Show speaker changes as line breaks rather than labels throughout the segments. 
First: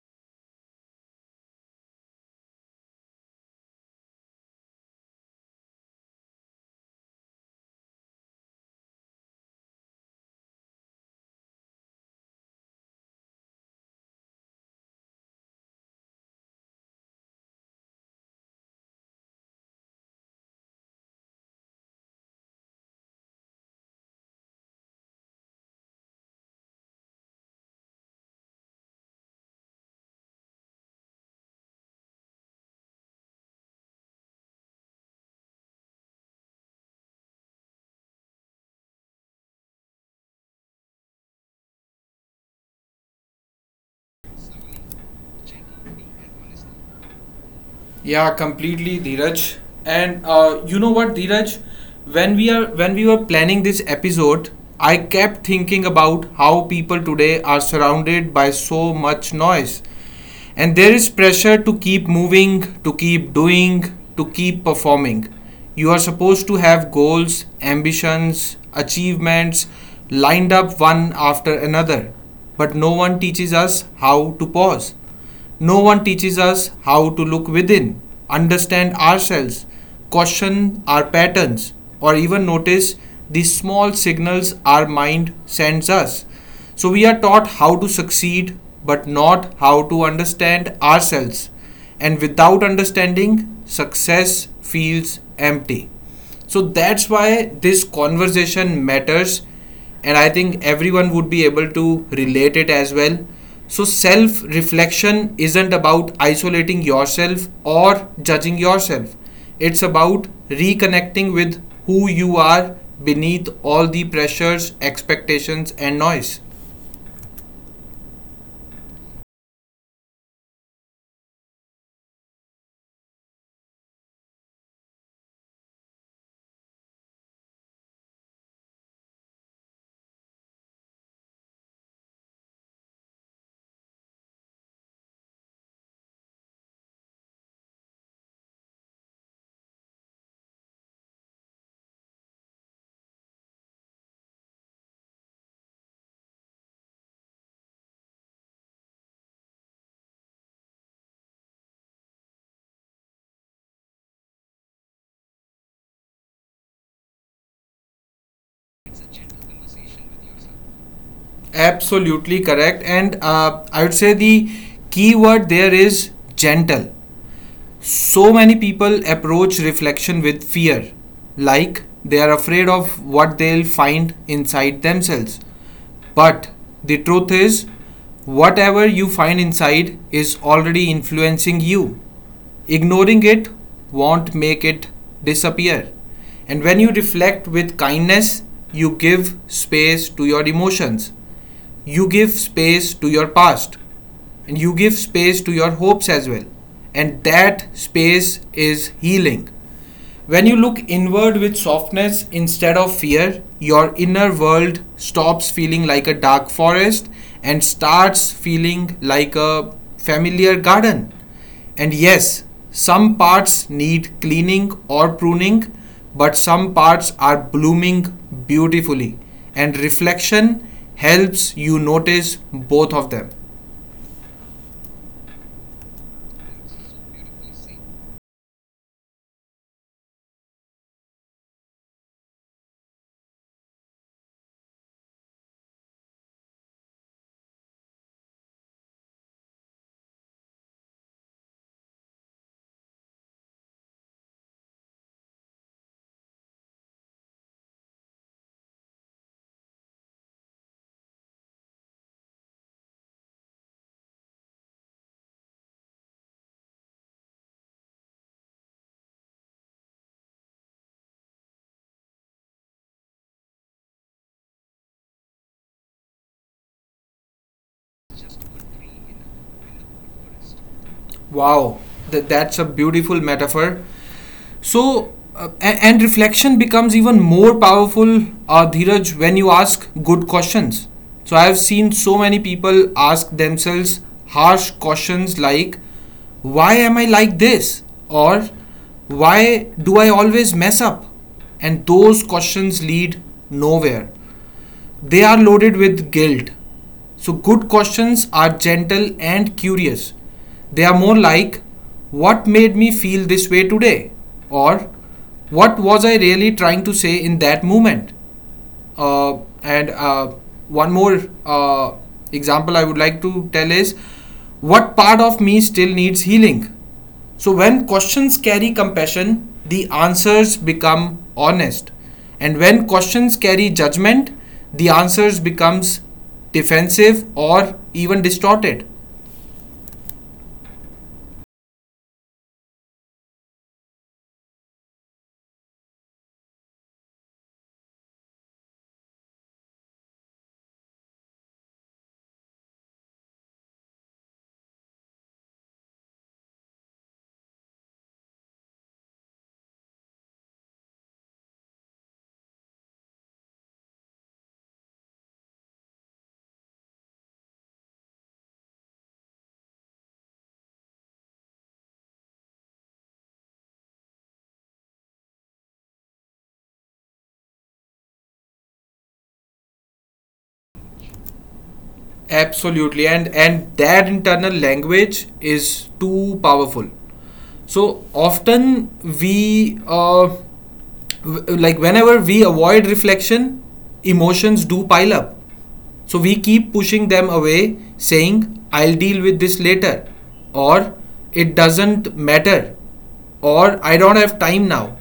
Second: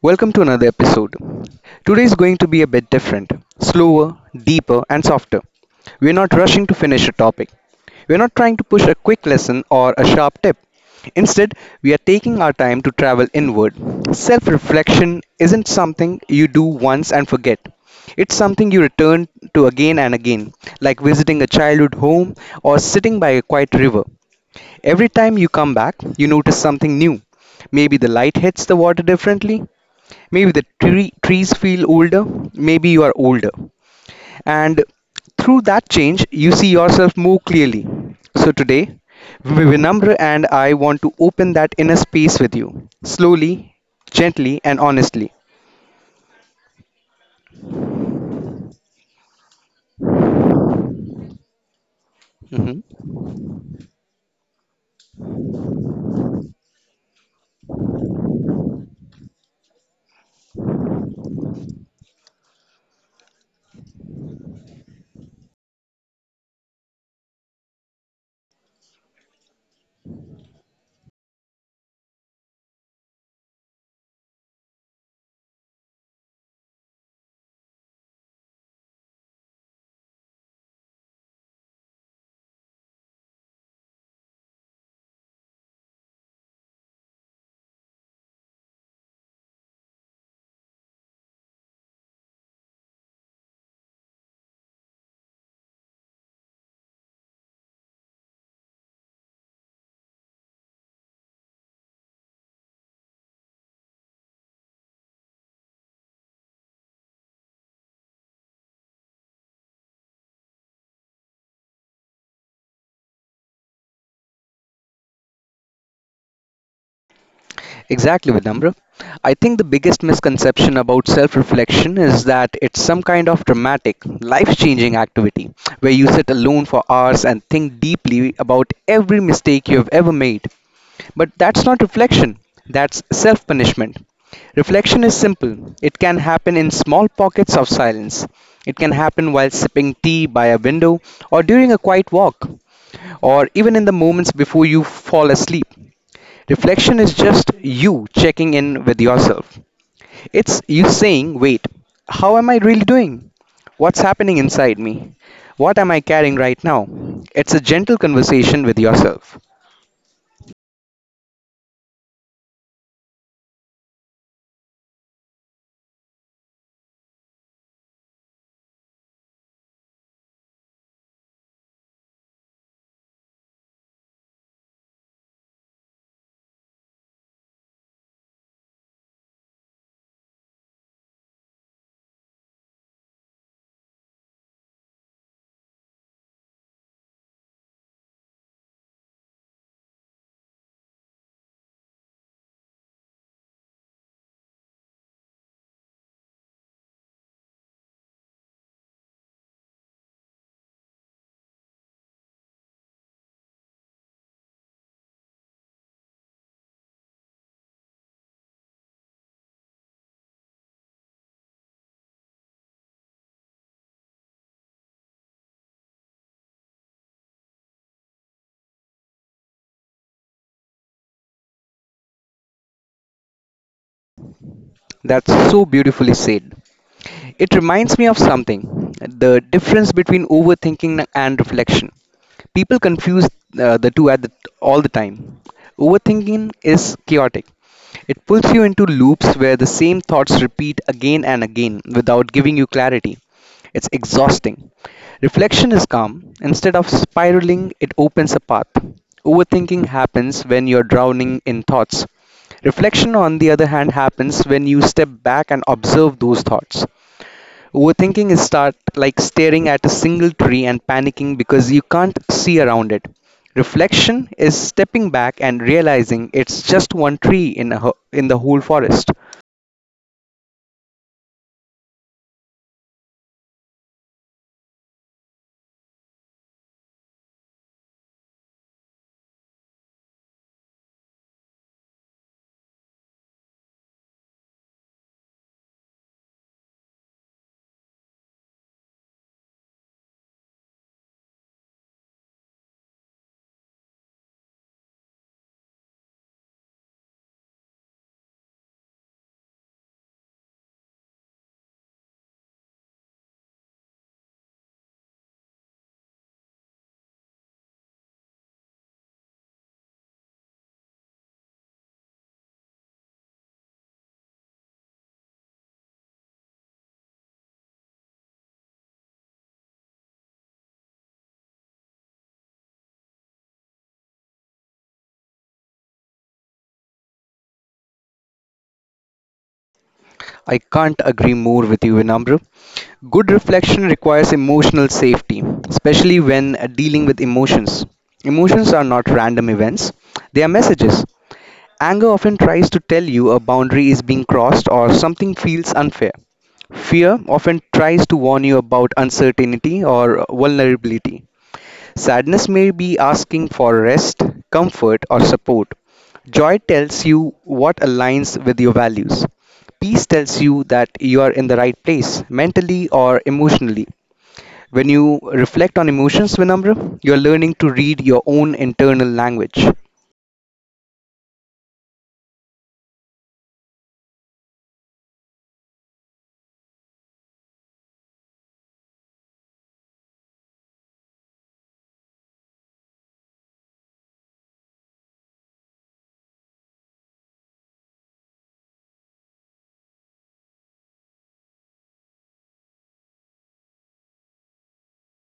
welcome to another episode. Today is going to be a bit different, slower, deeper, and softer. We're not rushing to finish a topic. We're not trying to push a quick lesson or a sharp tip. Instead, we are taking our time to travel inward. Self reflection isn't something you do once and forget. It's something you return to again and again, like visiting a childhood home or sitting by a quiet river. Every time you come back, you notice something new. Maybe the light hits the water differently. Maybe the trees feel older. Maybe you are older. And through that change, you see yourself more clearly. So today, Vinamra and I want to open that inner space with you, slowly, gently, and honestly.
Yeah, completely, Dheeraj. And you know what, Dheeraj? When we are when
Mm-hmm.
we were planning this episode, I kept thinking about how people today are surrounded by so much noise, and there is pressure to keep moving, to keep doing, to keep performing. You are supposed to have goals, ambitions, achievements lined up one after another, but no one teaches us how to pause. No one teaches us how to look within, understand ourselves, question our patterns, or even notice the small signals our mind sends us. So we are taught how to succeed, but not how to understand ourselves. And without understanding, success feels empty. So that's why this conversation matters, and I think everyone would be able to relate it as well. So, self reflection isn't about isolating yourself or judging yourself, it's about reconnecting with who you are beneath all the pressures, expectations, and noise.
Exactly, Vidambra. I think the biggest misconception about self reflection is that it's some kind of dramatic, life changing activity where you sit alone for hours and think deeply about every mistake you have ever made. But that's not reflection, that's self punishment. Reflection is simple. It can happen in small pockets of silence. It can happen while sipping tea by a window or during a quiet walk or even in the moments before you fall asleep. Reflection is just you checking in with yourself. It's you saying, wait, how am I really doing? What's happening inside me? What am I carrying right now? It's a gentle conversation with yourself.
Absolutely correct, and I would say the key word there is gentle. So many people approach reflection with fear, like they are afraid of what they'll find inside themselves. But the truth is, whatever you find inside is already influencing you. Ignoring it won't make it disappear. And when you reflect with kindness, you give space to your emotions. You give space to your past. And you give space to your hopes as well. And that space is healing. When you look inward with softness instead of fear, your inner world stops feeling like a dark forest and starts feeling like a familiar garden. And yes, some parts need cleaning or pruning, but some parts are blooming beautifully. And reflection helps you notice both of them.
That's so beautifully said. It reminds me of something the difference between overthinking and reflection. People confuse the two all the time. Overthinking is chaotic, it pulls you into loops where the same thoughts repeat again and again without giving you clarity. It's exhausting. Reflection is calm. Instead of spiraling, it opens a path. Overthinking happens when you're drowning in thoughts. Reflection, on the other hand, happens when you step back and observe those thoughts. Overthinking is start like staring at a single tree and panicking because you can't see around it. Reflection is stepping back and realizing it's just one tree in the whole forest.
Wow, that's a beautiful metaphor. So, uh, and reflection becomes even more powerful, Dheeraj, when you ask good questions. So, I have seen so many people ask themselves harsh questions like, why am I like this? Or, why do I always mess up? And those questions lead nowhere. They are loaded with guilt. So, good questions are gentle and curious. They are more like, what made me feel this way today? Or, what was I really trying to say in that moment? And one more example I would like to tell is, what part of me still needs healing? So, when questions carry compassion, the answers become honest. And when questions carry judgment, the answers becomes defensive or even distorted.
I can't agree more with you, Vinamra. Good reflection requires emotional safety, especially when dealing with emotions. Emotions are not random events, they are messages. Anger often tries to tell you a boundary is being crossed or something feels unfair. Fear often tries to warn you about uncertainty or vulnerability. Sadness may be asking for rest, comfort, or support. Joy tells you what aligns with your values. Peace tells you that you are in the right place, mentally or emotionally. When you reflect on emotions, Vinamra, you are learning to read your own internal language.
Absolutely, and that internal language is too powerful. So often we uh, like whenever we avoid reflection, emotions do pile up. So we keep pushing them away, saying, I'll deal with this later, or it doesn't matter, or I don't have time now.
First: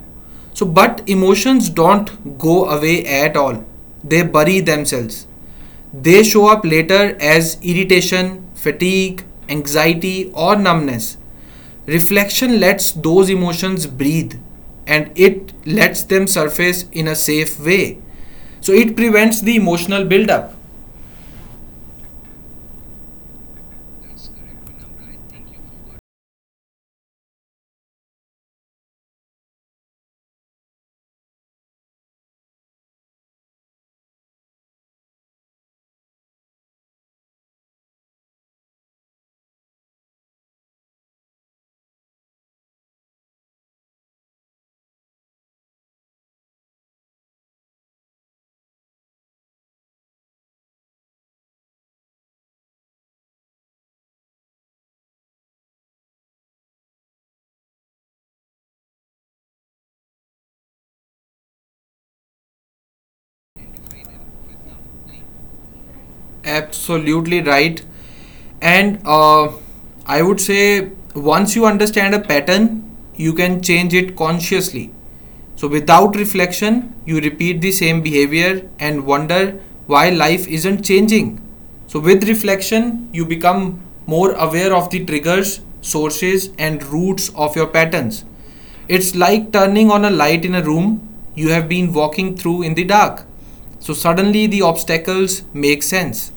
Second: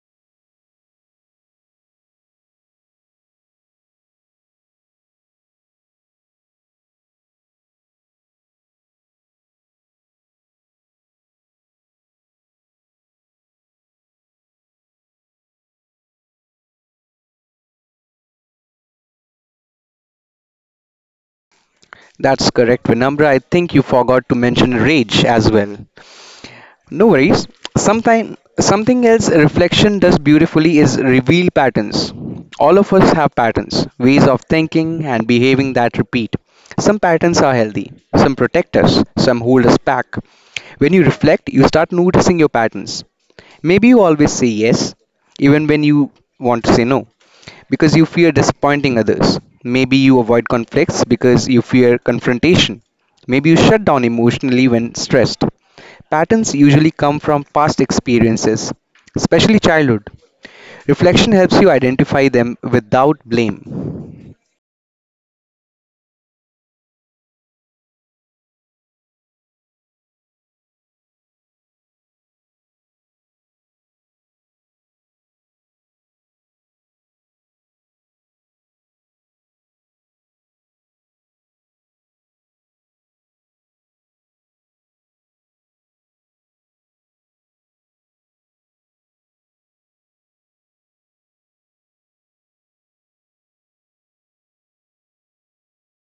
So, but emotions don't go away at all, they bury themselves. They show up later as irritation, fatigue, anxiety, or numbness. Reflection lets those emotions breathe, and it lets them surface in a safe way. So, it prevents the emotional buildup.
That's correct, Vinamra. I think you forgot to mention rage as well. No worries. Sometime, something else reflection does beautifully is reveal patterns. All of us have patterns, ways of thinking and behaving that repeat. Some patterns are healthy, some protect us, some hold us back. When you reflect, you start noticing your patterns. Maybe you always say yes, even when you want to say no because you fear disappointing others. Maybe you avoid conflicts because you fear confrontation. Maybe you shut down emotionally when stressed. Patterns usually come from past experiences, especially childhood. Reflection helps you identify them without blame.
Absolutely right. and I would say, once you understand a pattern, you can change it consciously. So without reflection, you repeat the same behavior and wonder why life isn't changing. So with reflection, you become more aware of the triggers, sources, and roots of your patterns. It's like turning on a light in a room you have been walking through in the dark. So suddenly the obstacles make sense.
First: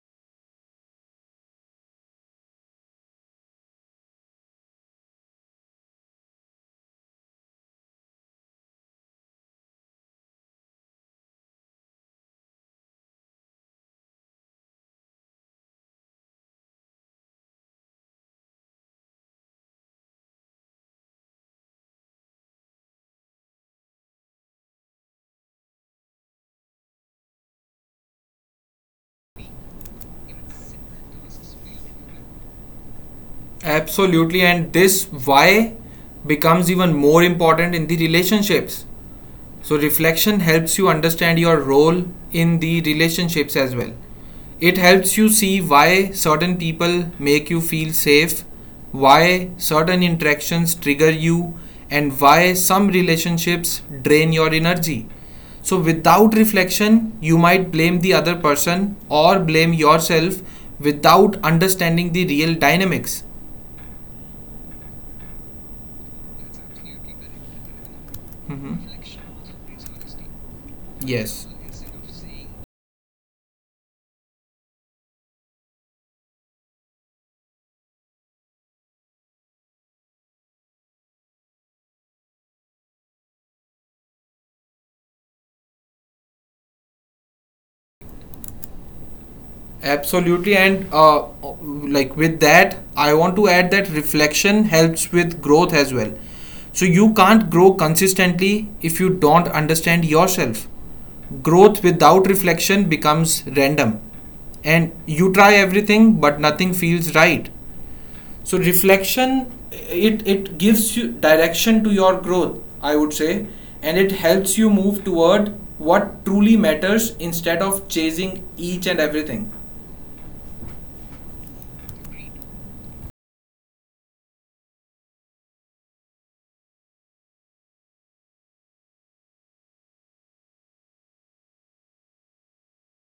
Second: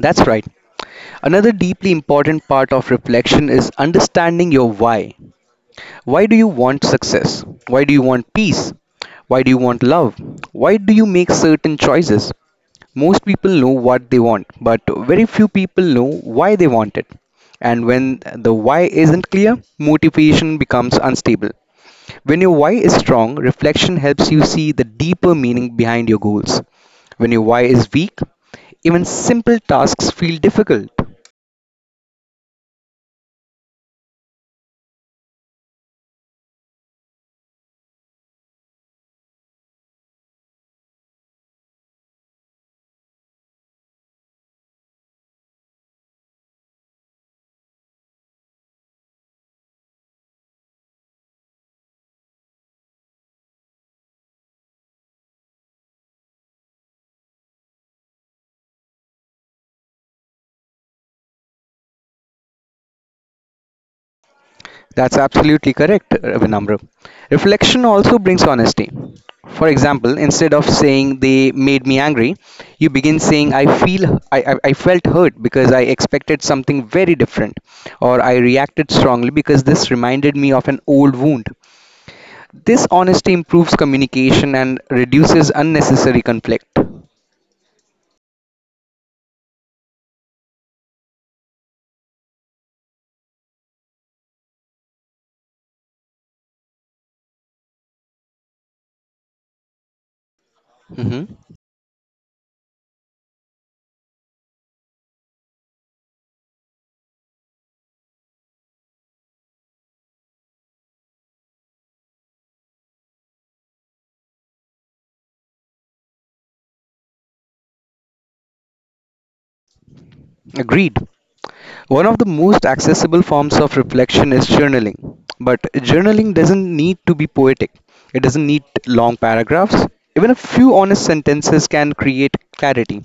That's right. Another deeply important part of reflection is understanding your why. Why do you want success? Why do you want peace? Why do you want love? Why do you make certain choices? Most people know what they want, but very few people know why they want it. And when the why isn't clear, motivation becomes unstable. When your why is strong, reflection helps you see the deeper meaning behind your goals. When your why is weak, even simple tasks feel difficult.
Absolutely, and this why becomes even more important in the relationships. So, reflection helps you understand your role in the relationships as well. It helps you see why certain people make you feel safe, why certain interactions trigger you, and why some relationships drain your energy. So, without reflection, you might blame the other person or blame yourself without understanding the real dynamics.
That's absolutely correct, Vinamra. Reflection also brings honesty.
Mhm.
For example, instead of saying they
Yes,
made me angry, you begin saying I felt hurt because I expected something very different, or I reacted strongly because this reminded me of an old wound. This honesty improves communication and reduces unnecessary conflict.
absolutely. And Like with that, I want to add that reflection helps with growth as well. So you can't grow consistently if you don't understand yourself.
Mhm.
Growth without reflection becomes random. And you try everything, but nothing feels right. So reflection, it gives you direction to your growth, I would say, and it helps you move toward what truly matters instead of chasing each and everything.
Agreed. One of the most accessible forms of reflection is journaling. But journaling doesn't need to be poetic, it doesn't need long paragraphs. Even a few honest sentences can create clarity.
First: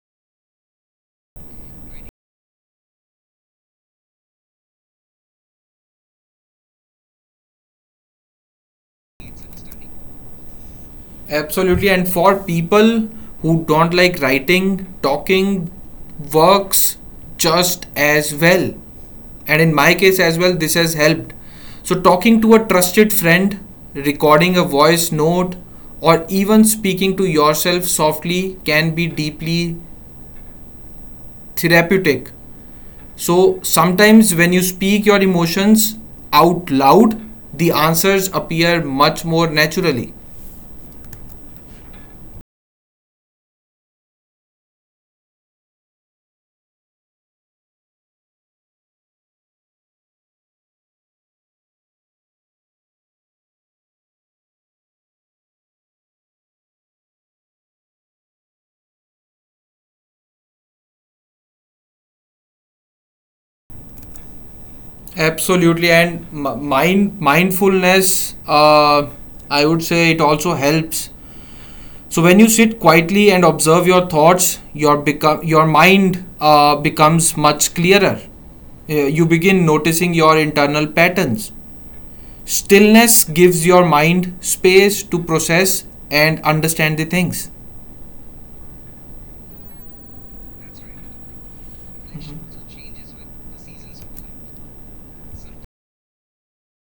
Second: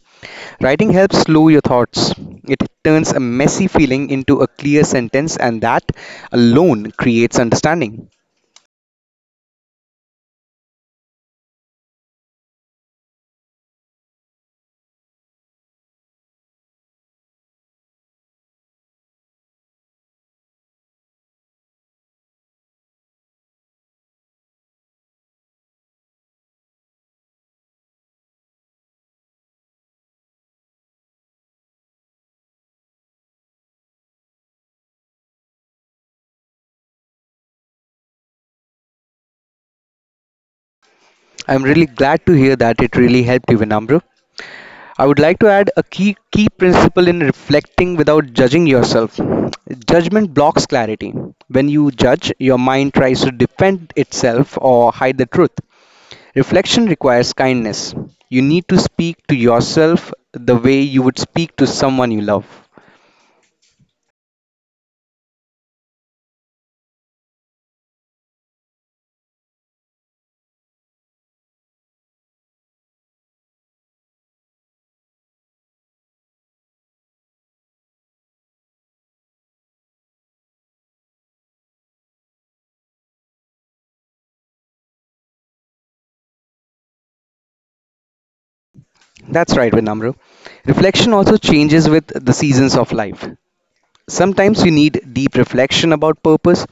Writing helps slow your thoughts. It turns a messy feeling into a clear sentence, and that alone creates understanding.
Absolutely. And for people who don't like writing, talking works just as well. And in my case as well, this has helped. So, talking to a trusted friend, recording a voice note, or even speaking to yourself softly can be deeply therapeutic. So, sometimes when you speak your emotions out loud, the answers appear much more naturally.
I'm really glad to hear that it really helped you, Vinamru. I would like to add a key principle in reflecting without judging yourself. Judgment blocks clarity. When you judge, your mind tries to defend itself or hide the truth. Reflection requires kindness. You need to speak to yourself the way you would speak to someone you love.
Absolutely, and mindfulness, I would say, it also helps. So when you sit quietly and observe your thoughts, your mind becomes much clearer. You begin noticing your internal patterns. Stillness gives your mind space to process and understand the things.
That's right, Vinamru. Reflection also changes with the seasons of life. Sometimes you need deep reflection about purpose.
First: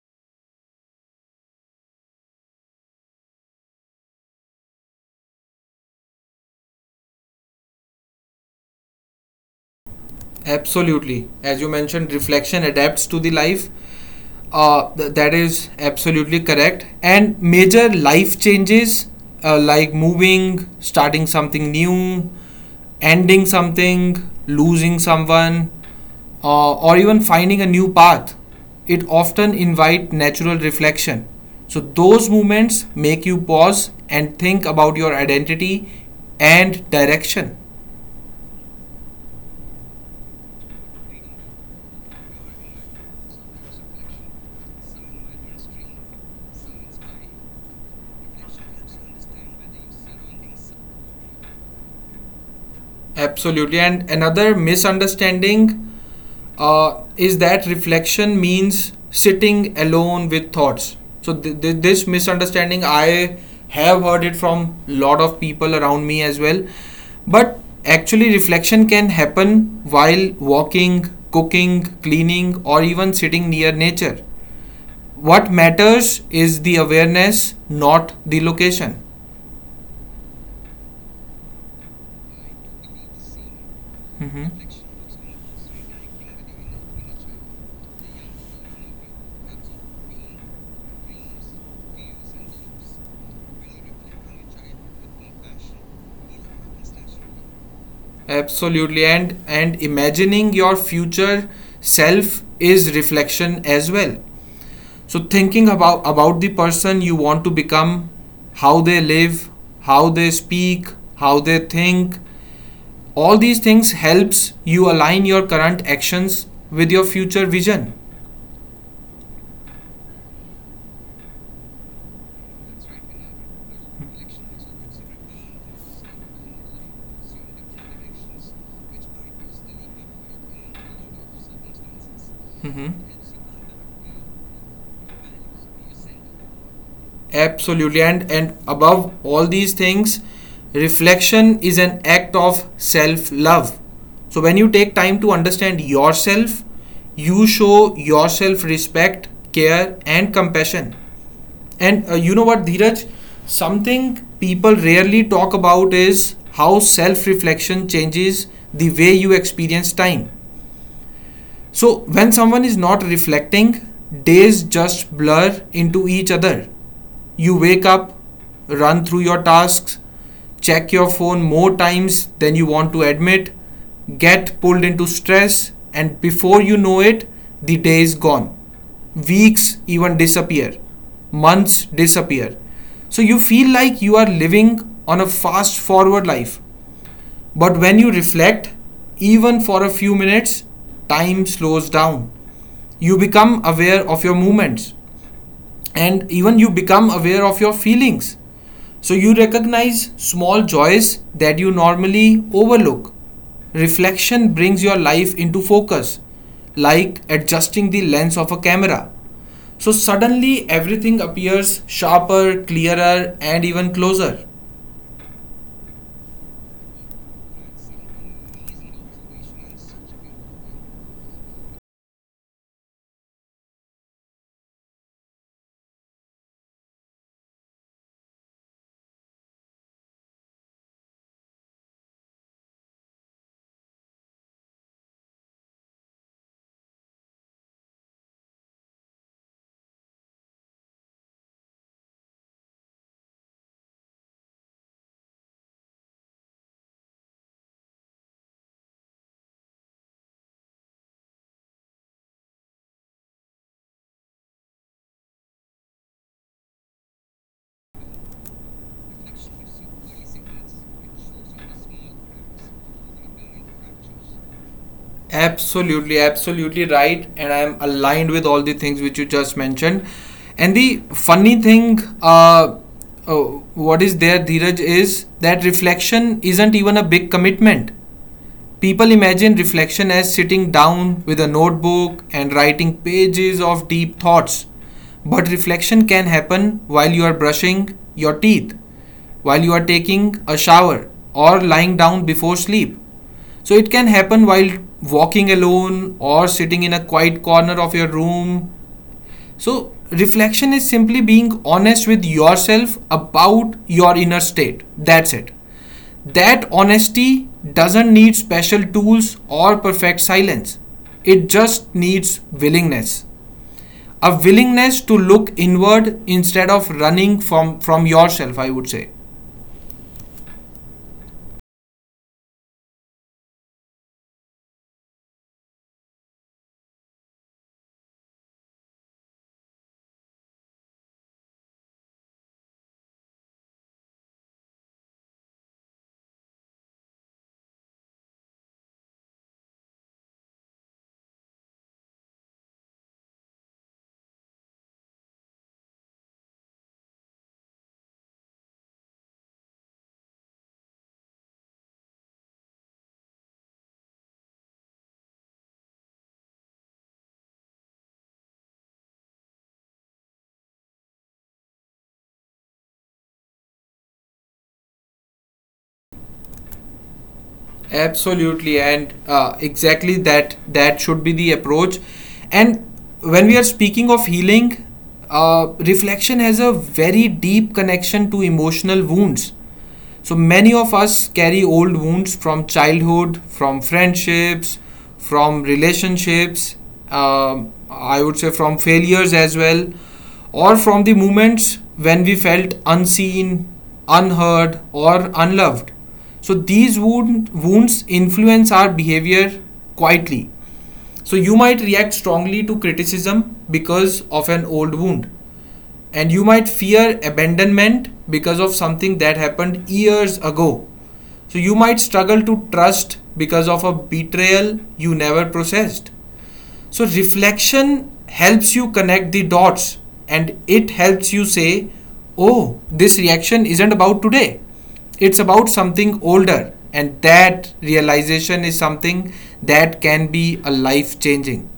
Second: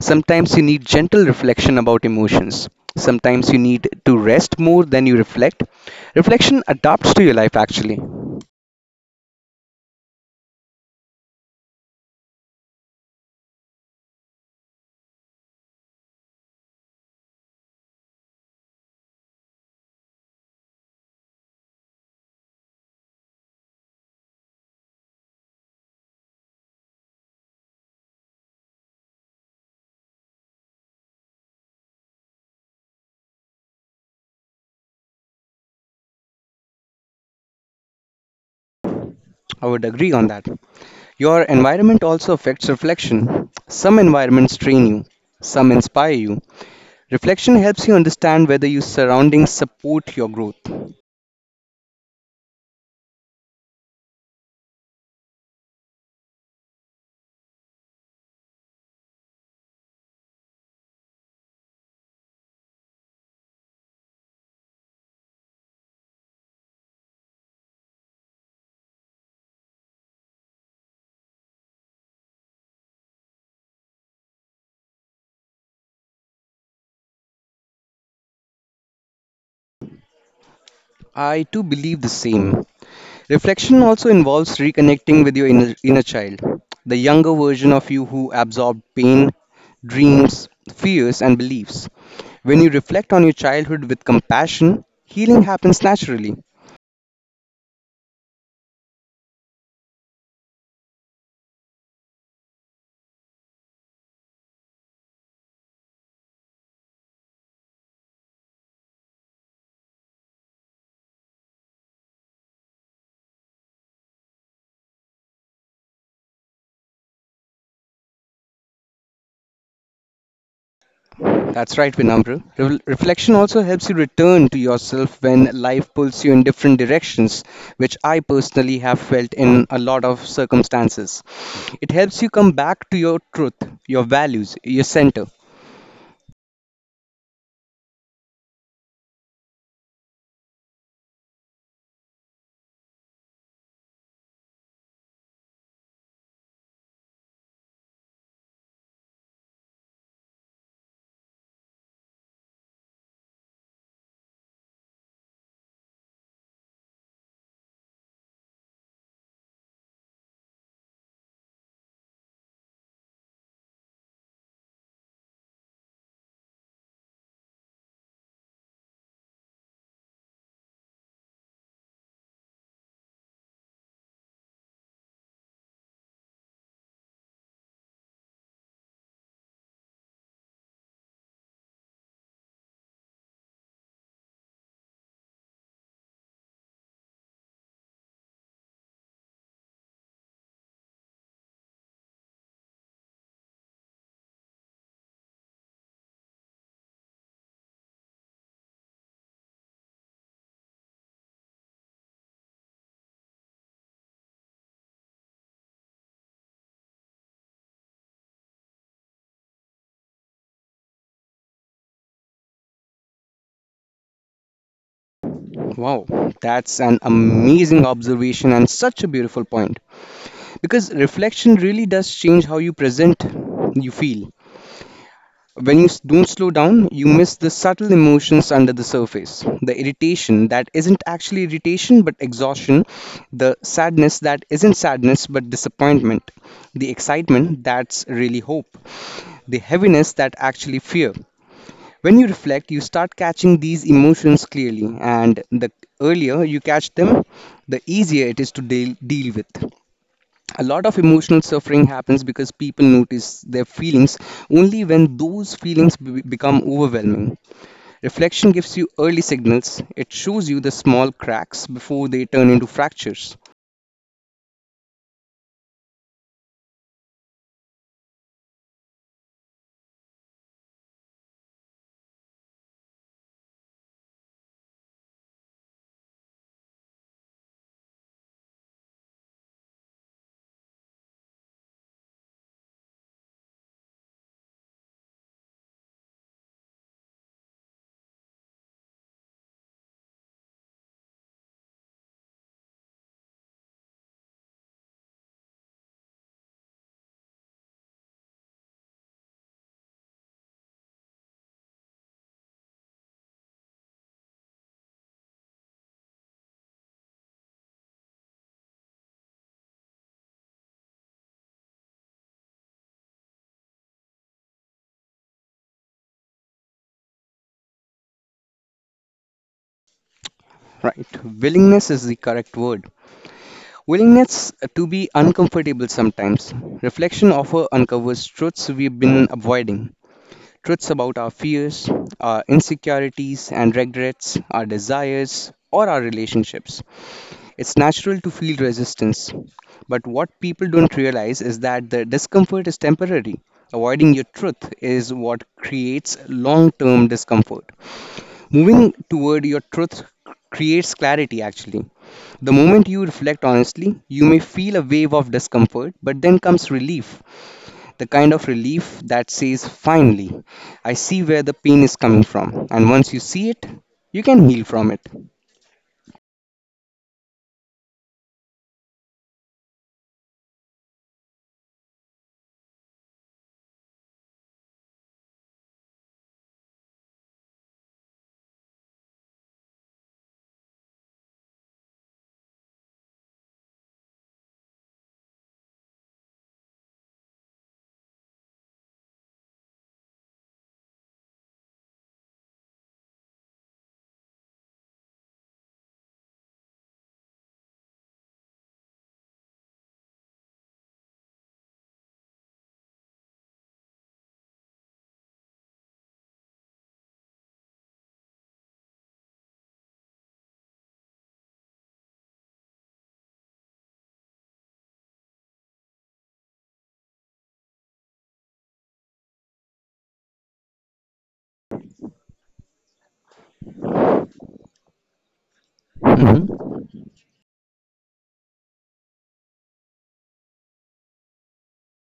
Sometimes you need gentle reflection about emotions. Sometimes you need to rest more than you reflect. Reflection adapts to your life, actually.
Absolutely. As you mentioned, reflection adapts to the life. That is absolutely correct. And major life changes, like moving, starting something new, ending something, losing someone, or even finding a new path, it often invite natural reflection. So those moments make you pause and think about your identity and direction.
I would agree on that. Your environment also affects reflection. Some environments train you, some inspire you. Reflection helps you understand whether your surroundings support your growth.
Absolutely. And another misunderstanding is that reflection means sitting alone with thoughts. So this misunderstanding, I have heard it from lot of people around me as well. But actually, reflection can happen while walking, cooking, cleaning, or even sitting near nature. What matters is the awareness, not the location.
I too believe the same. Reflection also involves
Mhm.
reconnecting with your inner child, the younger version of you who absorbed pain, dreams, fears, and beliefs. When you reflect on your childhood with compassion, healing happens naturally.
Absolutely, and imagining your future self is reflection as well. So thinking about the person you want to become, how they live, how they speak, how they think, all these things helps you align your current actions with your future vision.
That's right, Vinamra. Reflection also helps you return to yourself when life pulls you in different directions, which I personally have felt in a lot of circumstances. It helps you come back to your
Mhm.
truth, your values, your center.
Absolutely, and above all these things, reflection is an act of self love. So when you take time to understand yourself, you show yourself respect, care, and compassion. And You know what, Dheeraj, something people rarely talk about is how self reflection changes the way you experience time. So when someone is not reflecting, days just blur into each other. You wake up, run through your tasks, check your phone more times than you want to admit, get pulled into stress, and before you know it, the day is gone. Weeks even disappear, months disappear. So you feel like you are living on a fast forward life. But when you reflect, even for a few minutes, time slows down. You become aware of your movements, and even you become aware of your feelings. So you recognize small joys that you normally overlook. Reflection brings your life into focus, like adjusting the lens of a camera. So suddenly everything appears sharper, clearer, and even closer.
Wow, that's an amazing observation and such a beautiful point. Because reflection really does change how you feel. When you don't slow down, you miss the subtle emotions under the surface. The irritation that isn't actually irritation but exhaustion, the sadness that isn't sadness but disappointment, the excitement that's really hope, the heaviness that actually fear. When you reflect, you start catching these emotions clearly, and the earlier you catch them, the easier it is to deal with. A lot of emotional suffering happens because people notice their feelings only when those feelings become overwhelming. Reflection gives you early signals, it shows you the small cracks before they turn into fractures.
Absolutely, absolutely right. And I am aligned with all the things which you just mentioned. And the funny thing, uh, what is there, Dheeraj, is that reflection isn't even a big commitment. People imagine reflection as sitting down with a notebook and writing pages of deep thoughts. But reflection can happen while you are brushing your teeth, while you are taking a shower, or lying down before sleep. So it can happen while walking alone or sitting in a quiet corner of your room. So reflection is simply being honest with yourself about your inner state. That's it. That honesty doesn't need special tools or perfect silence. It just needs willingness. A willingness to look inward instead of running from yourself, I would say.
Right, willingness is the correct word. Willingness to be uncomfortable sometimes. Reflection often uncovers truths we've been avoiding. Truths about our fears, our insecurities and regrets, our desires, or our relationships. It's natural to feel resistance, but what people don't realize is that the discomfort is temporary. Avoiding your truth is what creates long term discomfort. Moving toward your truth creates clarity actually. The moment you reflect honestly, you may feel a wave of discomfort, but then comes relief the kind of relief that says, finally, I see where the pain is coming from. And once you see it, you can heal from it.
Absolutely, and exactly, that should be the approach. And when we are speaking of healing, reflection has a very deep connection to emotional wounds. So many of us carry old wounds from childhood, from friendships, from relationships, I would say from failures as well, or from the moments when we felt unseen, unheard, or unloved. So these wounds influence our behavior quietly. So you might react strongly to criticism because of an old wound, and you might fear abandonment because of something that happened years ago. So you might struggle to trust because of a betrayal you never processed. So reflection helps you connect the dots, and it helps you say, oh, this reaction isn't about today. It's about something
Mhm.
older. And that realization is something that can be a life changing.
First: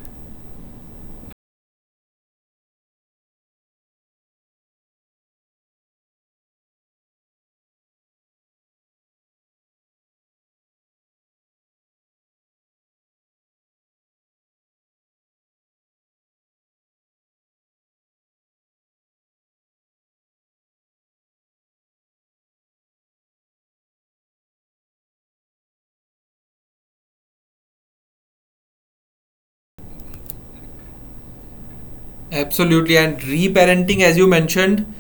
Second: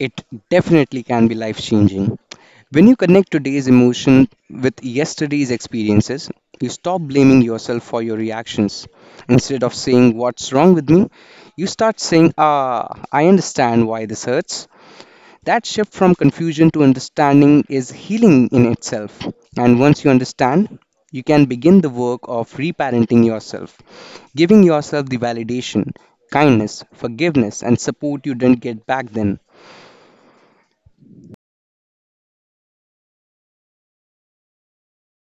It definitely can be life changing. When you connect today's emotion with yesterday's experiences, you stop blaming yourself for your reactions. Instead of saying, what's wrong with me? You start saying, ah, I understand why this hurts. That shift from confusion to understanding is healing in itself. And once you understand, you can begin the work of reparenting yourself, giving yourself the validation, kindness, forgiveness, and support you didn't get back then.
Absolutely, and reparenting, as you mentioned,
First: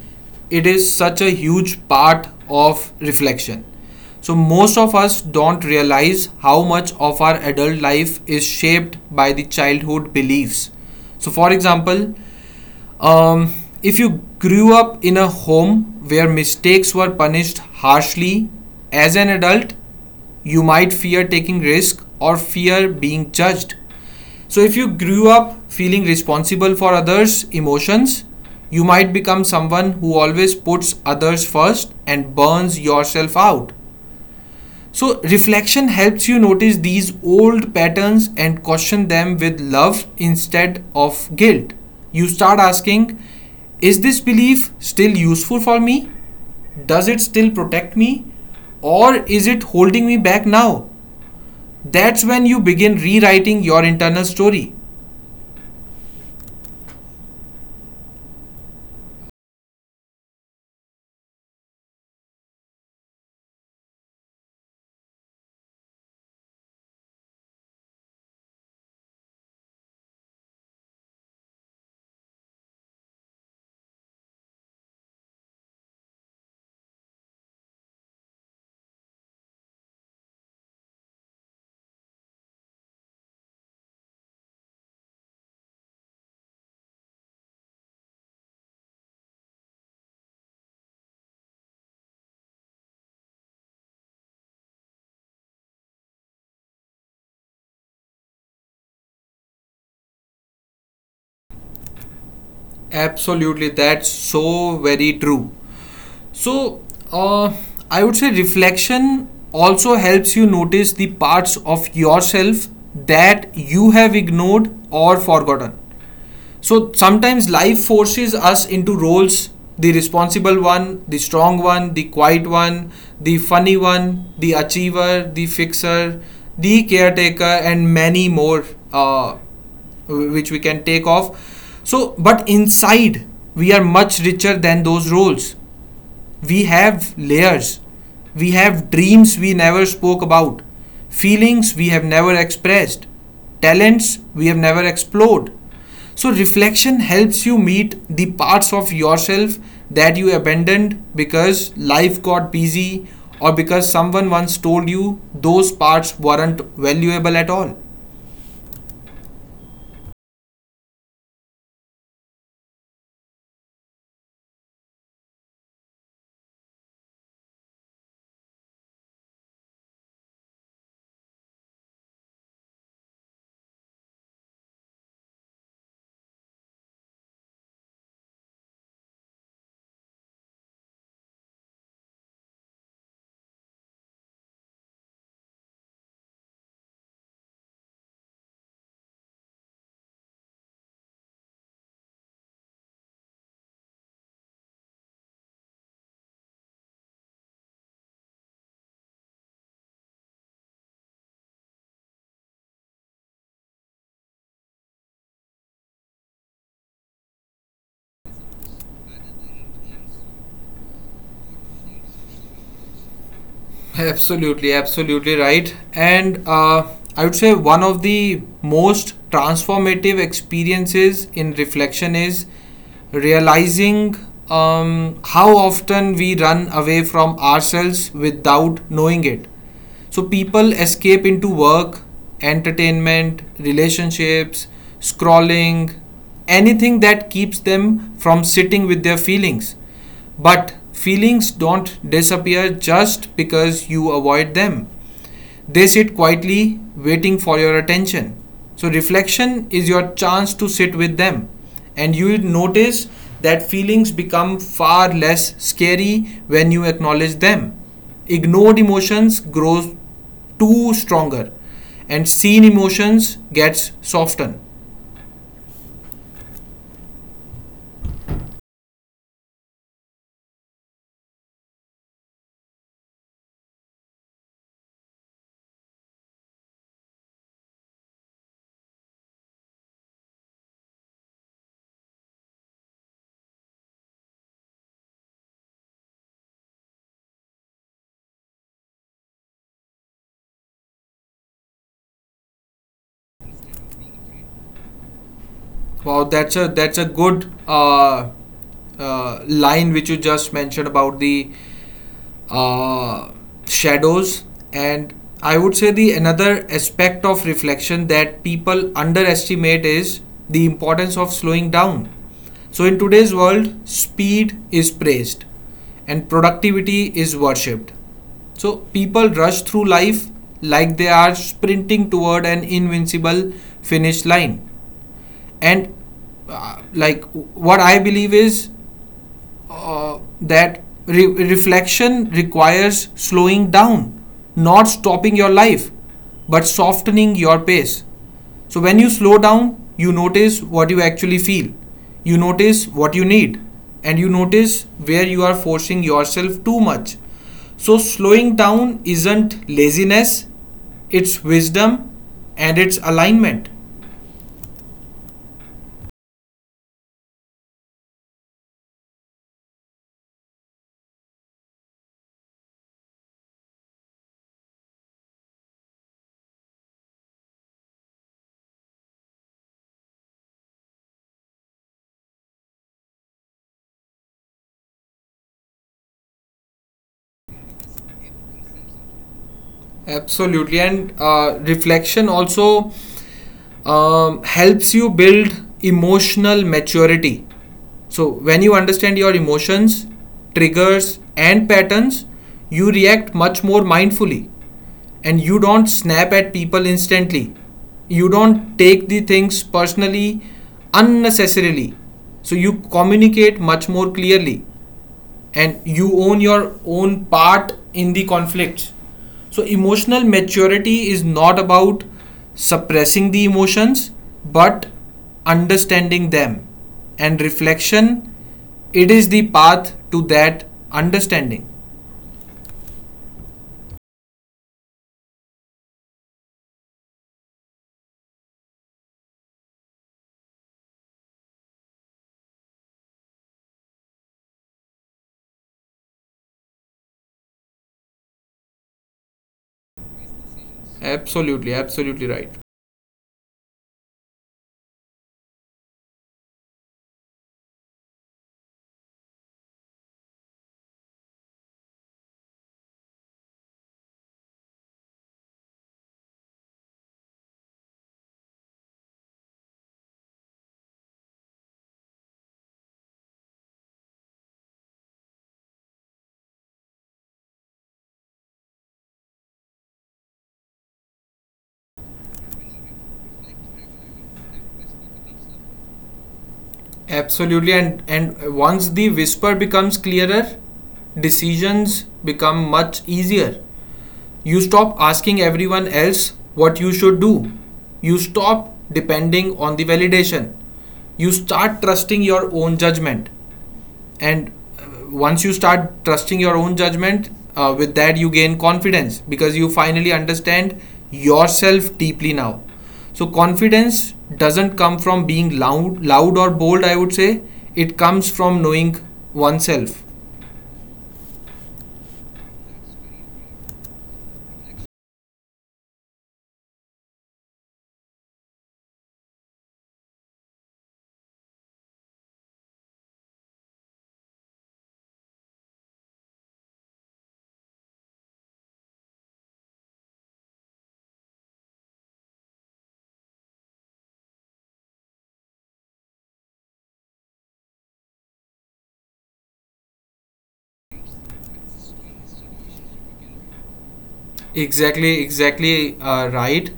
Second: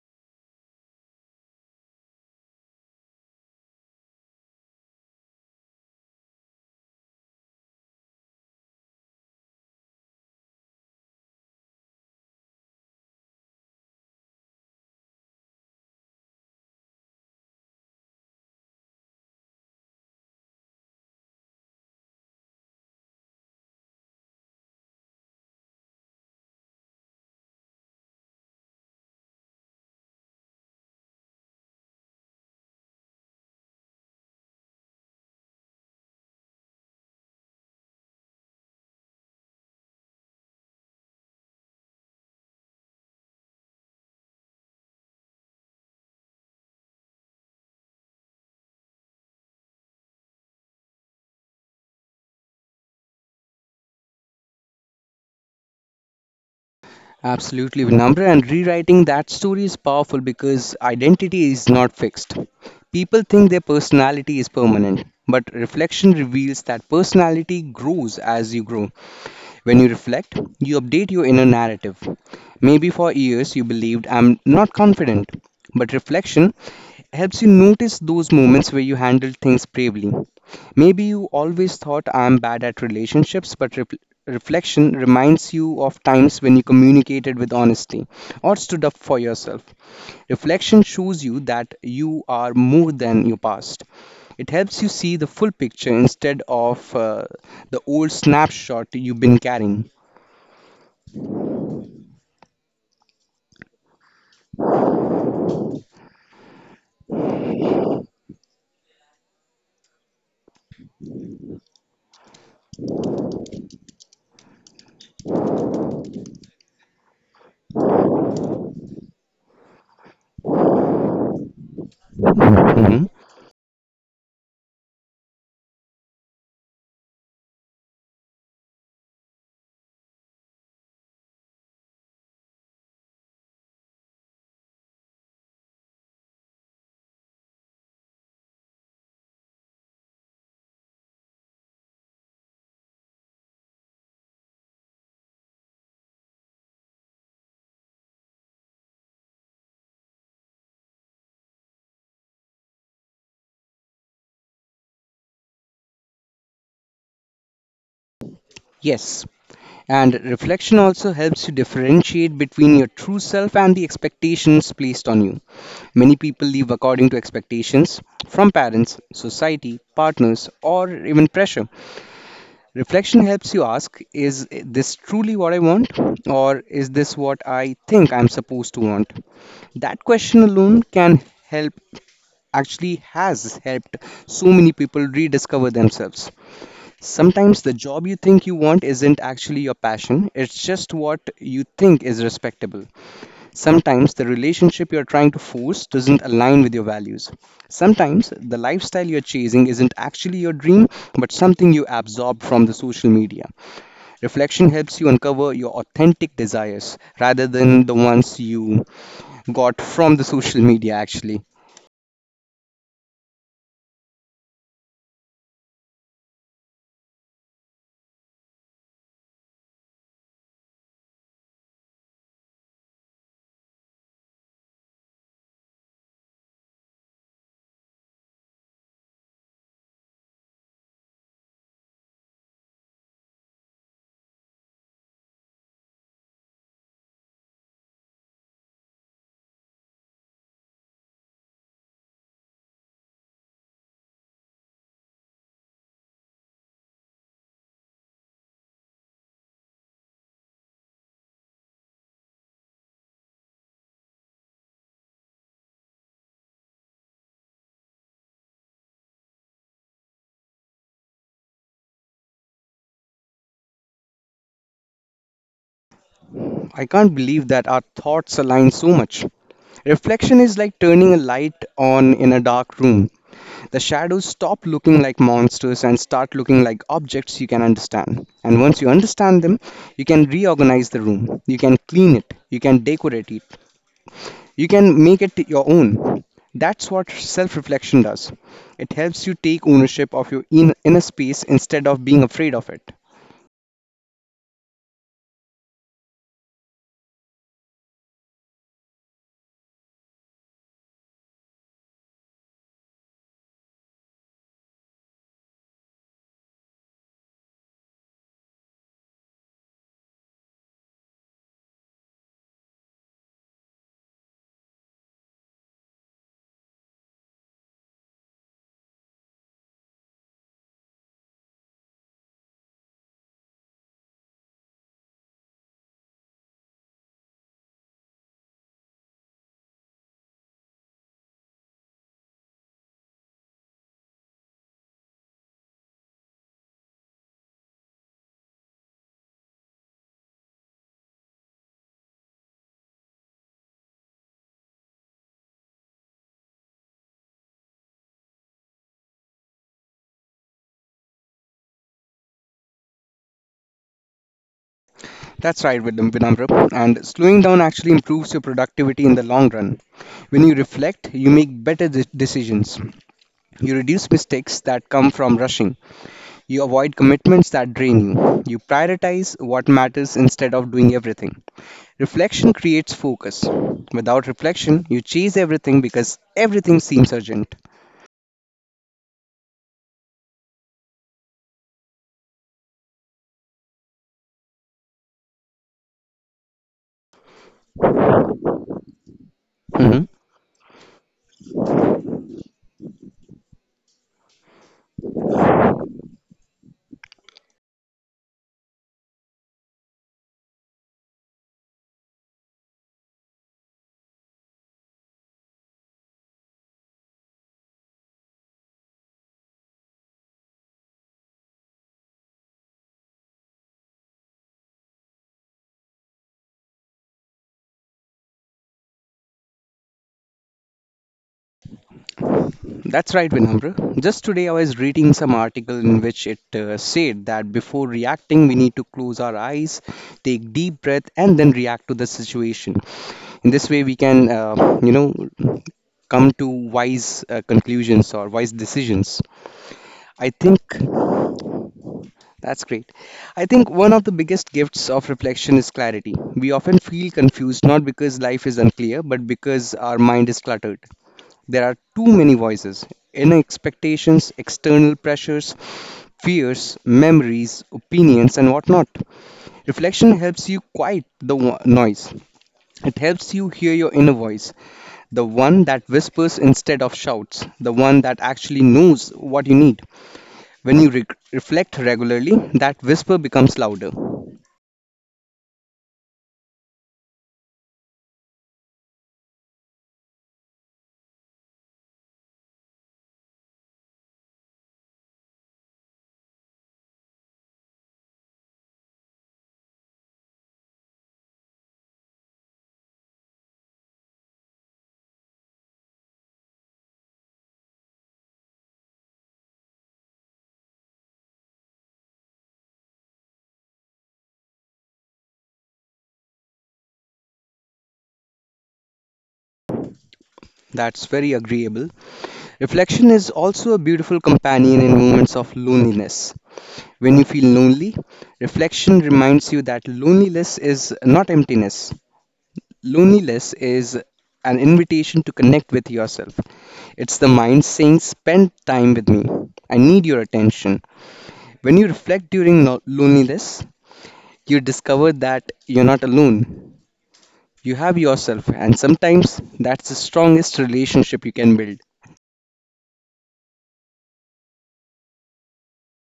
it is such a huge part of reflection. So, most of us don't realize how much of our adult life is shaped by the childhood beliefs. So, for example, um, if you grew up in a home where mistakes were punished harshly, as an adult, you might fear taking risk or fear being judged. So if you grew up feeling responsible for others' emotions, you might become someone who always puts others first and burns yourself out. So, reflection helps you notice these old patterns and question them with love instead of guilt. You start asking, is this belief still useful for me? Does it still protect me? Or is it holding me back now? That's when you begin rewriting your internal story.
Absolutely, Vinamra. And rewriting that story is powerful because identity is not fixed. People think their personality is permanent, but reflection reveals that personality grows as you grow. When you reflect, you update your inner narrative. Maybe for years you believed I'm not confident, but reflection helps you notice those moments where you handled things bravely. Maybe you always thought I'm bad at relationships, but reflection reminds you of times when you communicated with honesty or stood up for yourself. Reflection shows you that you are more than your past. It helps you see the full picture instead of the old snapshot you've been carrying.
Absolutely, that's so very true. So, uh, I would say reflection also helps you notice the parts of yourself that you have ignored or forgotten. So, sometimes life forces us into roles, the responsible one, the strong one, the quiet one,
Mhm.
the funny one, the achiever, the fixer, the caretaker, and many more, uh, which we can take off. So, but inside, we are much richer than those roles, we have layers. We have dreams we never spoke about, feelings we have never expressed, talents we have never explored. So, reflection helps you meet the parts of yourself that you abandoned because life got busy or because someone once told you those parts weren't valuable at all.
Yes, and reflection also helps you differentiate between your true self and the expectations placed on you. Many people live according to expectations from parents, society, partners, or even pressure. Reflection helps you ask is this truly what I want? Or is this what I think I'm supposed to want? That question alone can help, actually, has helped so many people rediscover themselves. Sometimes the job you think you want isn't actually your passion, it's just what you think is respectable. Sometimes the relationship you're trying to force doesn't align with your values. Sometimes the lifestyle you're chasing isn't actually your dream, but something you absorb from the social media. Reflection helps you uncover your authentic desires rather than the ones you got from the social media, actually.
Absolutely, absolutely right. And I would say one of the most transformative experiences in reflection is realizing how often we run away from ourselves without knowing it. So people escape into work, entertainment, relationships, scrolling, anything that keeps them from sitting with their feelings. But feelings don't disappear just because you avoid them. They sit quietly, waiting for your attention. So, reflection is your chance to sit with them, and you will notice that feelings become far less scary when you acknowledge them. Ignored emotions grows too stronger, and seen emotions gets softened.
I can't believe that our thoughts align so much. Reflection is like turning a light on in a dark room. The shadows stop looking like monsters and start looking like objects you can understand. And once you understand them, you can reorganize the room, you can clean it, you can decorate it, you can make it your own. That's what self reflection does. It helps you take ownership of your inner space instead of being afraid of it.
Wow, that's a good line which you just mentioned about the uh, shadows, and I would say the another aspect of reflection that people underestimate is the importance of slowing down. So in today's world speed is praised and productivity is worshipped, so people rush through life like they are sprinting toward an invincible finish line. And like what I believe is, uh, that reflection requires slowing down, not stopping your life, but softening your pace. So when you slow down, you notice what you actually feel, you notice what you need, and you notice where you are forcing yourself too much. So slowing down isn't laziness, it's wisdom and it's alignment.
That's right, Vinamra. And slowing down actually improves your productivity in the long run. When you reflect, you make better decisions. You reduce mistakes that come from rushing. You avoid commitments that drain you. You prioritize what matters instead of doing everything. Reflection creates focus. Without reflection, you chase everything because everything seems urgent.
Absolutely. And reflection also helps you build emotional maturity. So, when you understand your emotions,
Mhm.
triggers, and patterns, you react much more mindfully. And you don't snap at people instantly. You don't take the things personally unnecessarily. So, you communicate much more clearly and you own your own part in the conflict. So, emotional maturity is not about suppressing the emotions but understanding them. And reflection, it is the path to that understanding.
That's right, Vinamra. Just today, I was reading some article in which it said that before reacting, we need to close our eyes, take deep breath, and then react to the situation. In this way, we can, come to wise conclusions or wise decisions. I think
Absolutely, absolutely right.
that's great. I think one of the biggest gifts of reflection is clarity. We often feel confused not because life is unclear, but because our mind is cluttered. There are too many voices, inner expectations, external pressures, fears, memories, opinions, and whatnot. Reflection helps you quiet the noise. It helps you hear your inner voice, the one that whispers instead of shouts, the one that actually knows what you need. When you reflect regularly, that whisper becomes louder.
Absolutely, and once the whisper becomes clearer, decisions become much easier. You stop asking everyone else what you should do. You stop depending on the validation. You start trusting your own judgment. And once you start trusting your own judgment, with that you gain confidence because you finally understand yourself deeply now. So confidence doesn't come from being loud or bold. I would say it comes from knowing oneself.
That's very agreeable. Reflection is also a beautiful companion in moments of loneliness. When you feel lonely, reflection reminds you that loneliness is not emptiness. Loneliness is an invitation to connect with yourself. It's the mind saying, "Spend time with me. I need your attention." When you reflect during loneliness, you discover that you're not alone. You have yourself, and sometimes that's the strongest relationship you can build.
Exactly, exactly right.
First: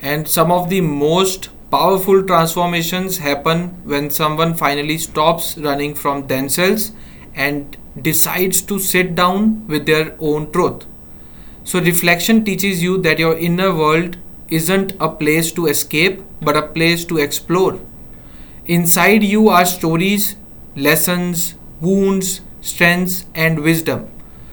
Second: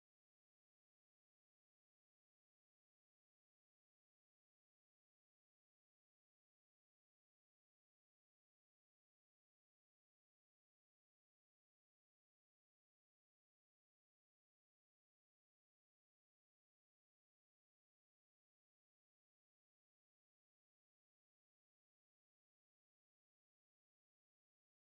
And some of the most powerful transformations happen when someone finally stops running from themselves and decides to sit down with their own truth. So, reflection teaches you that your inner world isn't a place to escape, but a place to explore. Inside you are stories, lessons, wounds, strengths, and wisdom.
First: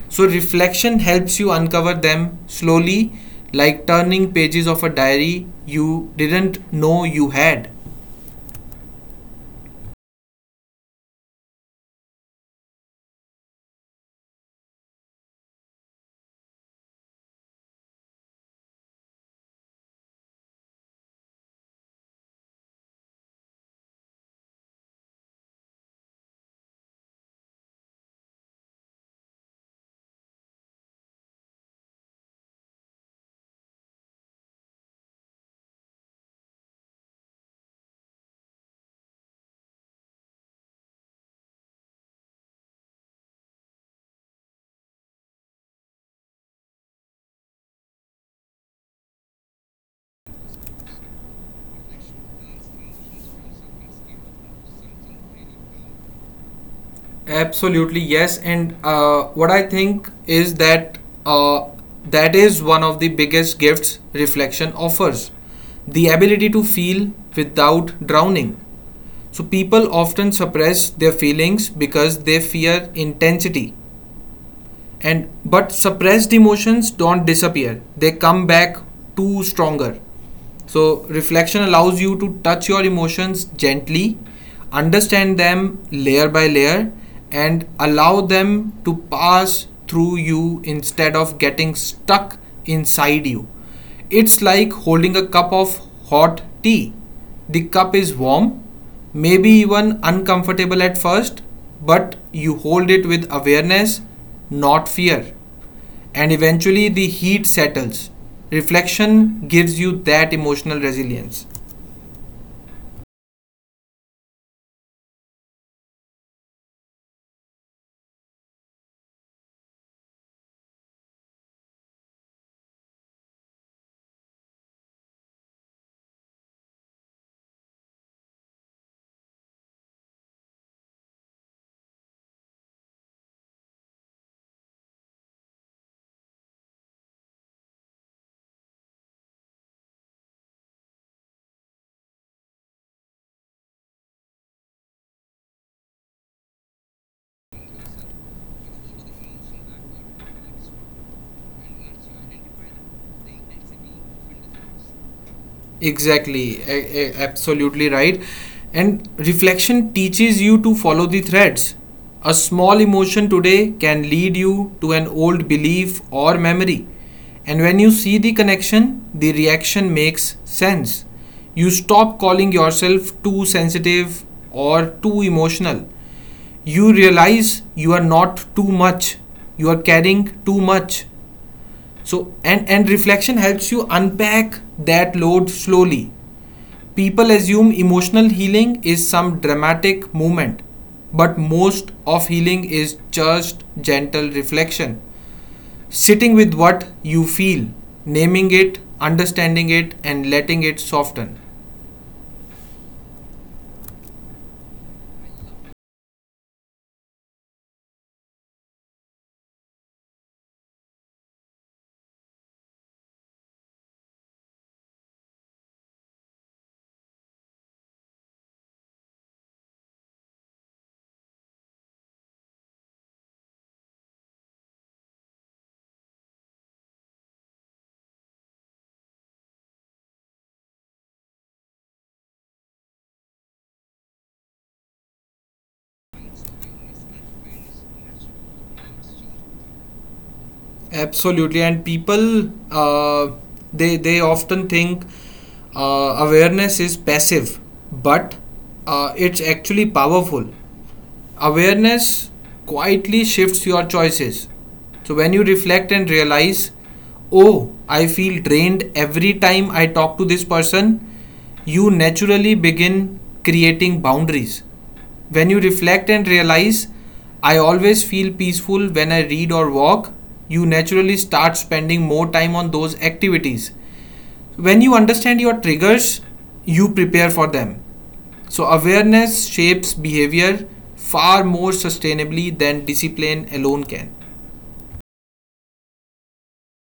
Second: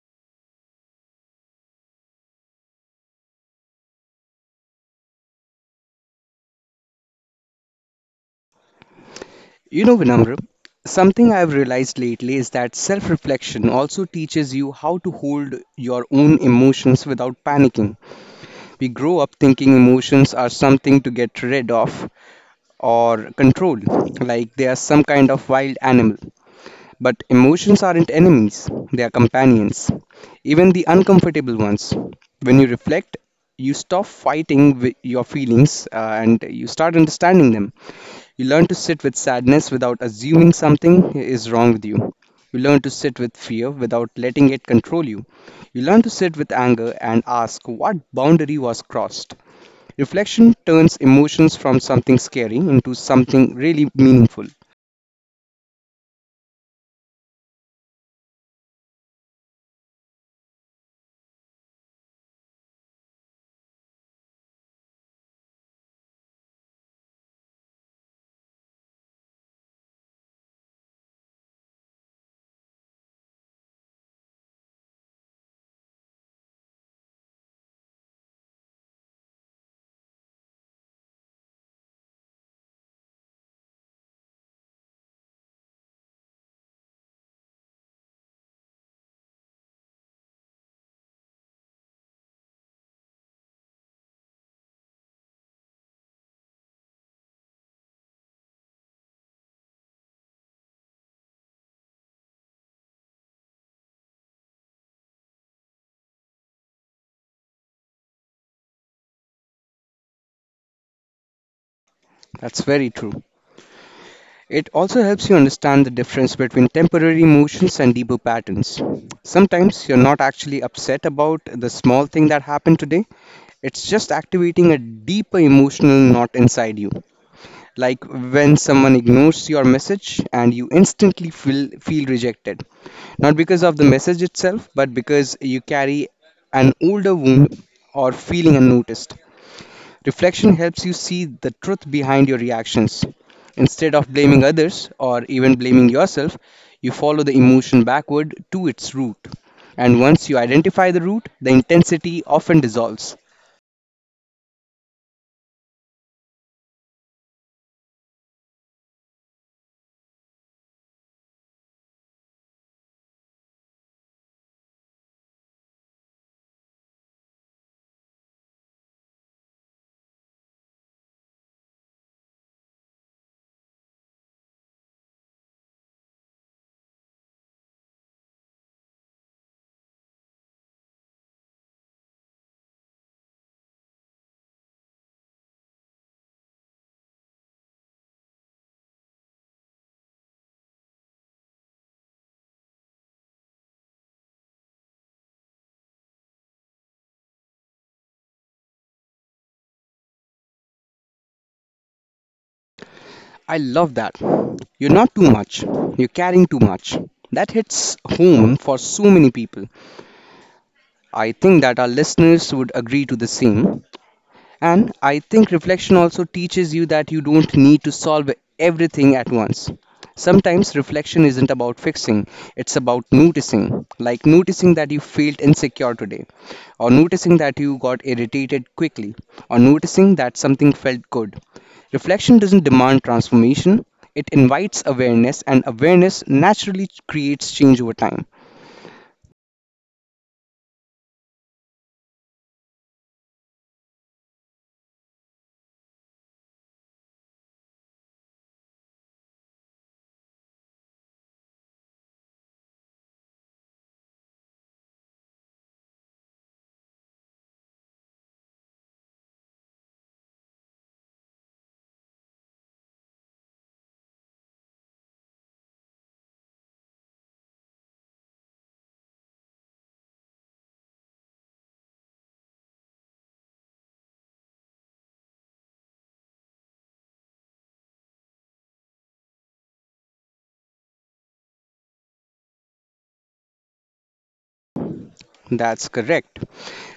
So, reflection helps you uncover them slowly, like turning pages of a diary you didn't know you had.
You know, Vinamra, something I've realized lately is that self reflection also teaches you how to hold your own emotions without panicking. We grow up thinking emotions are something to get rid of or control, like they are some kind of wild animal. But emotions aren't enemies, they are companions, even the uncomfortable ones. When you reflect, you stop fighting your feelings and you start understanding them. You learn to sit with sadness without assuming something is wrong with you. You learn to sit with fear without letting it control you. You learn to sit with anger and ask what boundary was crossed. Reflection turns emotions from something scary into something really meaningful.
Absolutely, yes. And what I think is that, uh, that is one of the biggest gifts reflection offers, the ability to feel without drowning. So people often suppress their feelings because they fear intensity. And but suppressed emotions don't disappear. They come back too stronger. So reflection allows you to touch your emotions gently, understand them layer by layer and allow them to pass through you instead of getting stuck inside you. It's like holding a cup of hot tea. The cup is warm, maybe even uncomfortable at first, but you hold it with awareness, not fear. And eventually the heat settles. Reflection gives you that emotional resilience.
That's very true. It also helps you understand the difference between temporary emotions and deeper patterns. Sometimes you're not actually upset about the small thing that happened today, it's just activating a deeper emotional knot inside you. Like when someone ignores your message and you instantly feel rejected. Not because of the message itself, but because you carry an older wound or feeling unnoticed. Reflection helps you see the truth behind your reactions. Instead of blaming others or even blaming yourself, you follow the emotion backward to its root. And once you identify the root, the intensity often dissolves.
Exactly, absolutely right. And reflection teaches you to follow the threads. A small emotion today can lead you to an old belief or memory. And when you see the connection, the reaction makes sense. You stop calling yourself too sensitive or too emotional. You realize you are not too much, you are carrying too much. So, and reflection helps you unpack that load slowly. People assume emotional healing is some dramatic movement, but most of healing is just gentle reflection. Sitting with what you feel, naming it, understanding it, and letting it soften.
I love that. You're not too much, you're carrying too much. That hits home for so many people. I think that our listeners would agree to the same. And I think reflection also teaches you that you don't need to solve everything at once. Sometimes reflection isn't about fixing, it's about noticing. Like noticing that you felt insecure today, or noticing that you got irritated quickly, or noticing that something felt good. Reflection doesn't demand transformation, it invites awareness, and awareness naturally creates change over time.
Absolutely, and people they often think awareness is passive, but it's actually powerful. Awareness quietly shifts your choices. So when you reflect and realize, oh, I feel drained every time I talk to this person, you naturally begin creating boundaries. When you reflect and realize, I always feel peaceful when I read or walk, you naturally start spending more time on those activities. When you understand your triggers, you prepare for them. So, awareness shapes behavior far more sustainably than discipline alone can.
That's correct.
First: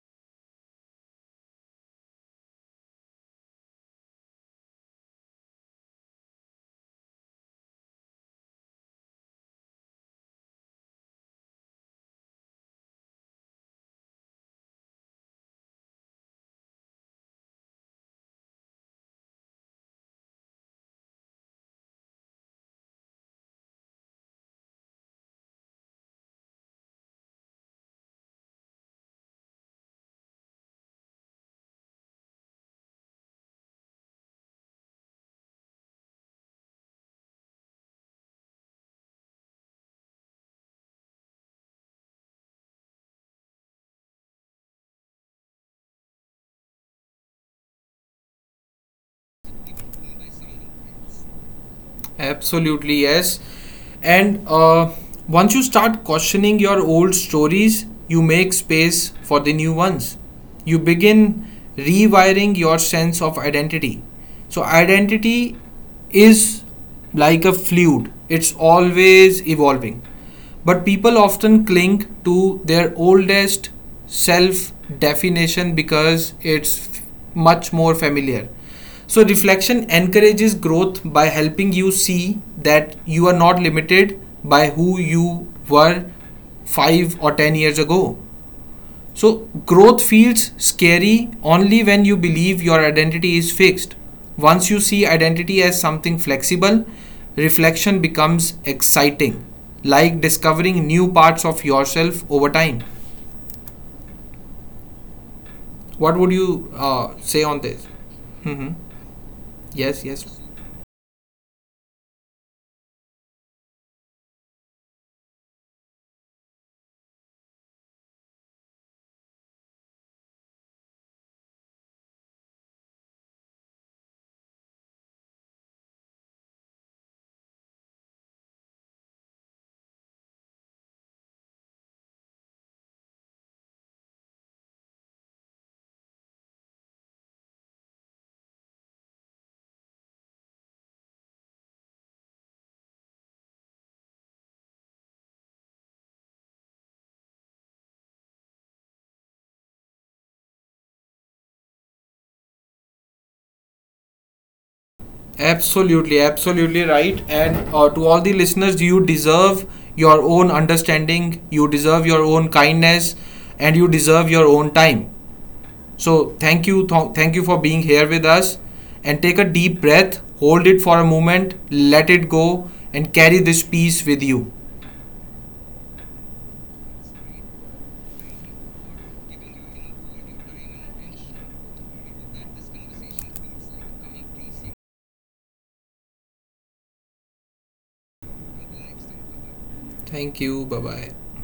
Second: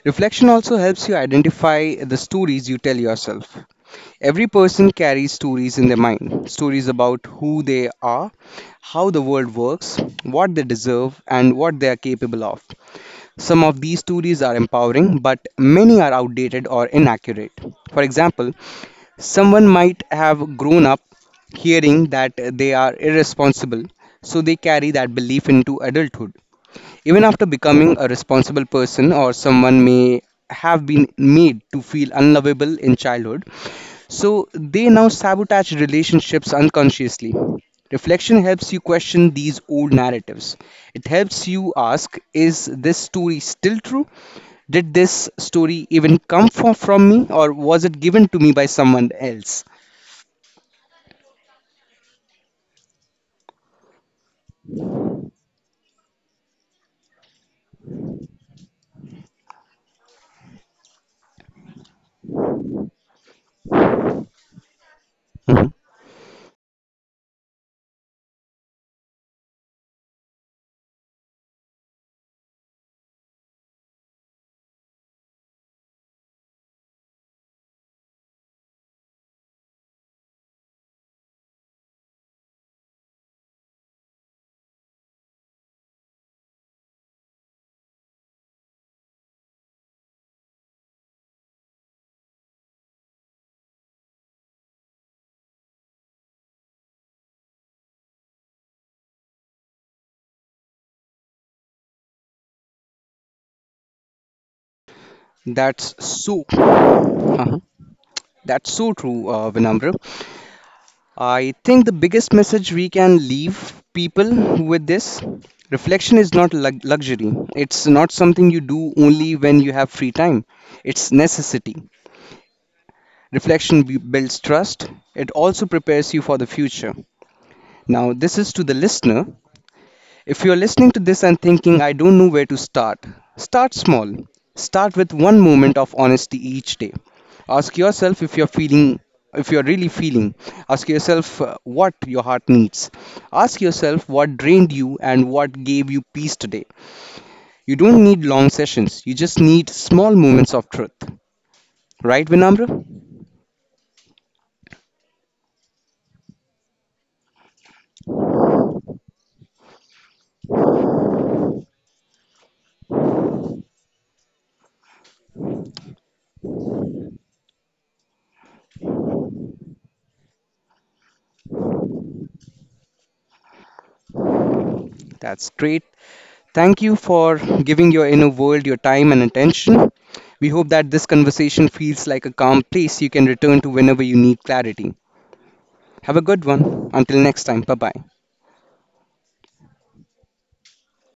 Reflection also helps you identify the stories you tell yourself. Every person carries stories in their mind, stories about who they are, how the world works, what they deserve, and what they are capable of. Some of these stories are empowering, but many are outdated or inaccurate. For example, someone might have grown up hearing that they are irresponsible, so they carry that belief into adulthood, even after becoming a responsible person. Or someone may have been made to feel unlovable in childhood, so they now sabotage relationships unconsciously. Reflection helps you question these old narratives. It helps you ask, "Is this story still true? Did this story even come from me, or was it given to me by someone else?"
Absolutely, yes. And once you start questioning your old stories, you make space for the new ones. You begin rewiring your sense of identity. So, identity
Mhm.
is like a fluid, it's always evolving. But people often cling to their oldest self definition because it's much more familiar. So, reflection encourages growth by helping you see that you are not limited by who you were 5 or 10 years ago. So, growth feels scary only when you believe your identity is fixed. Once you see identity as something flexible, reflection becomes exciting, like discovering new parts of yourself over time.
That's
What would
so.
you say
uh
on this?
That's so true, Vinamra.
Yes, yes.
I think the biggest message we can leave people with this: reflection is not luxury. It's not something you do only when you have free time. It's necessity. Reflection builds trust. It also prepares you for the future. Now, this is to the listener. If you're listening to this and thinking, "I don't know where to start," start small. Start with one moment of honesty each day. Ask yourself if you're feeling, if you're really feeling. Ask yourself what your heart needs. Ask yourself what drained you and what gave you peace today. You don't need long sessions, you just need small moments of truth. Right, Vinamra?
Absolutely, absolutely right. And to all the listeners, you deserve your own understanding, you deserve your own kindness, and you deserve your own time. So, thank you, thank you for being here with us. And take a deep breath, hold it for a moment, let it go, and carry this peace with you.
That's great. Thank you for giving your inner world your time and attention. We hope that this conversation feels like a calm place you can return to whenever you need clarity. Have a good one. Until next time, bye bye.
Thank you, bye bye.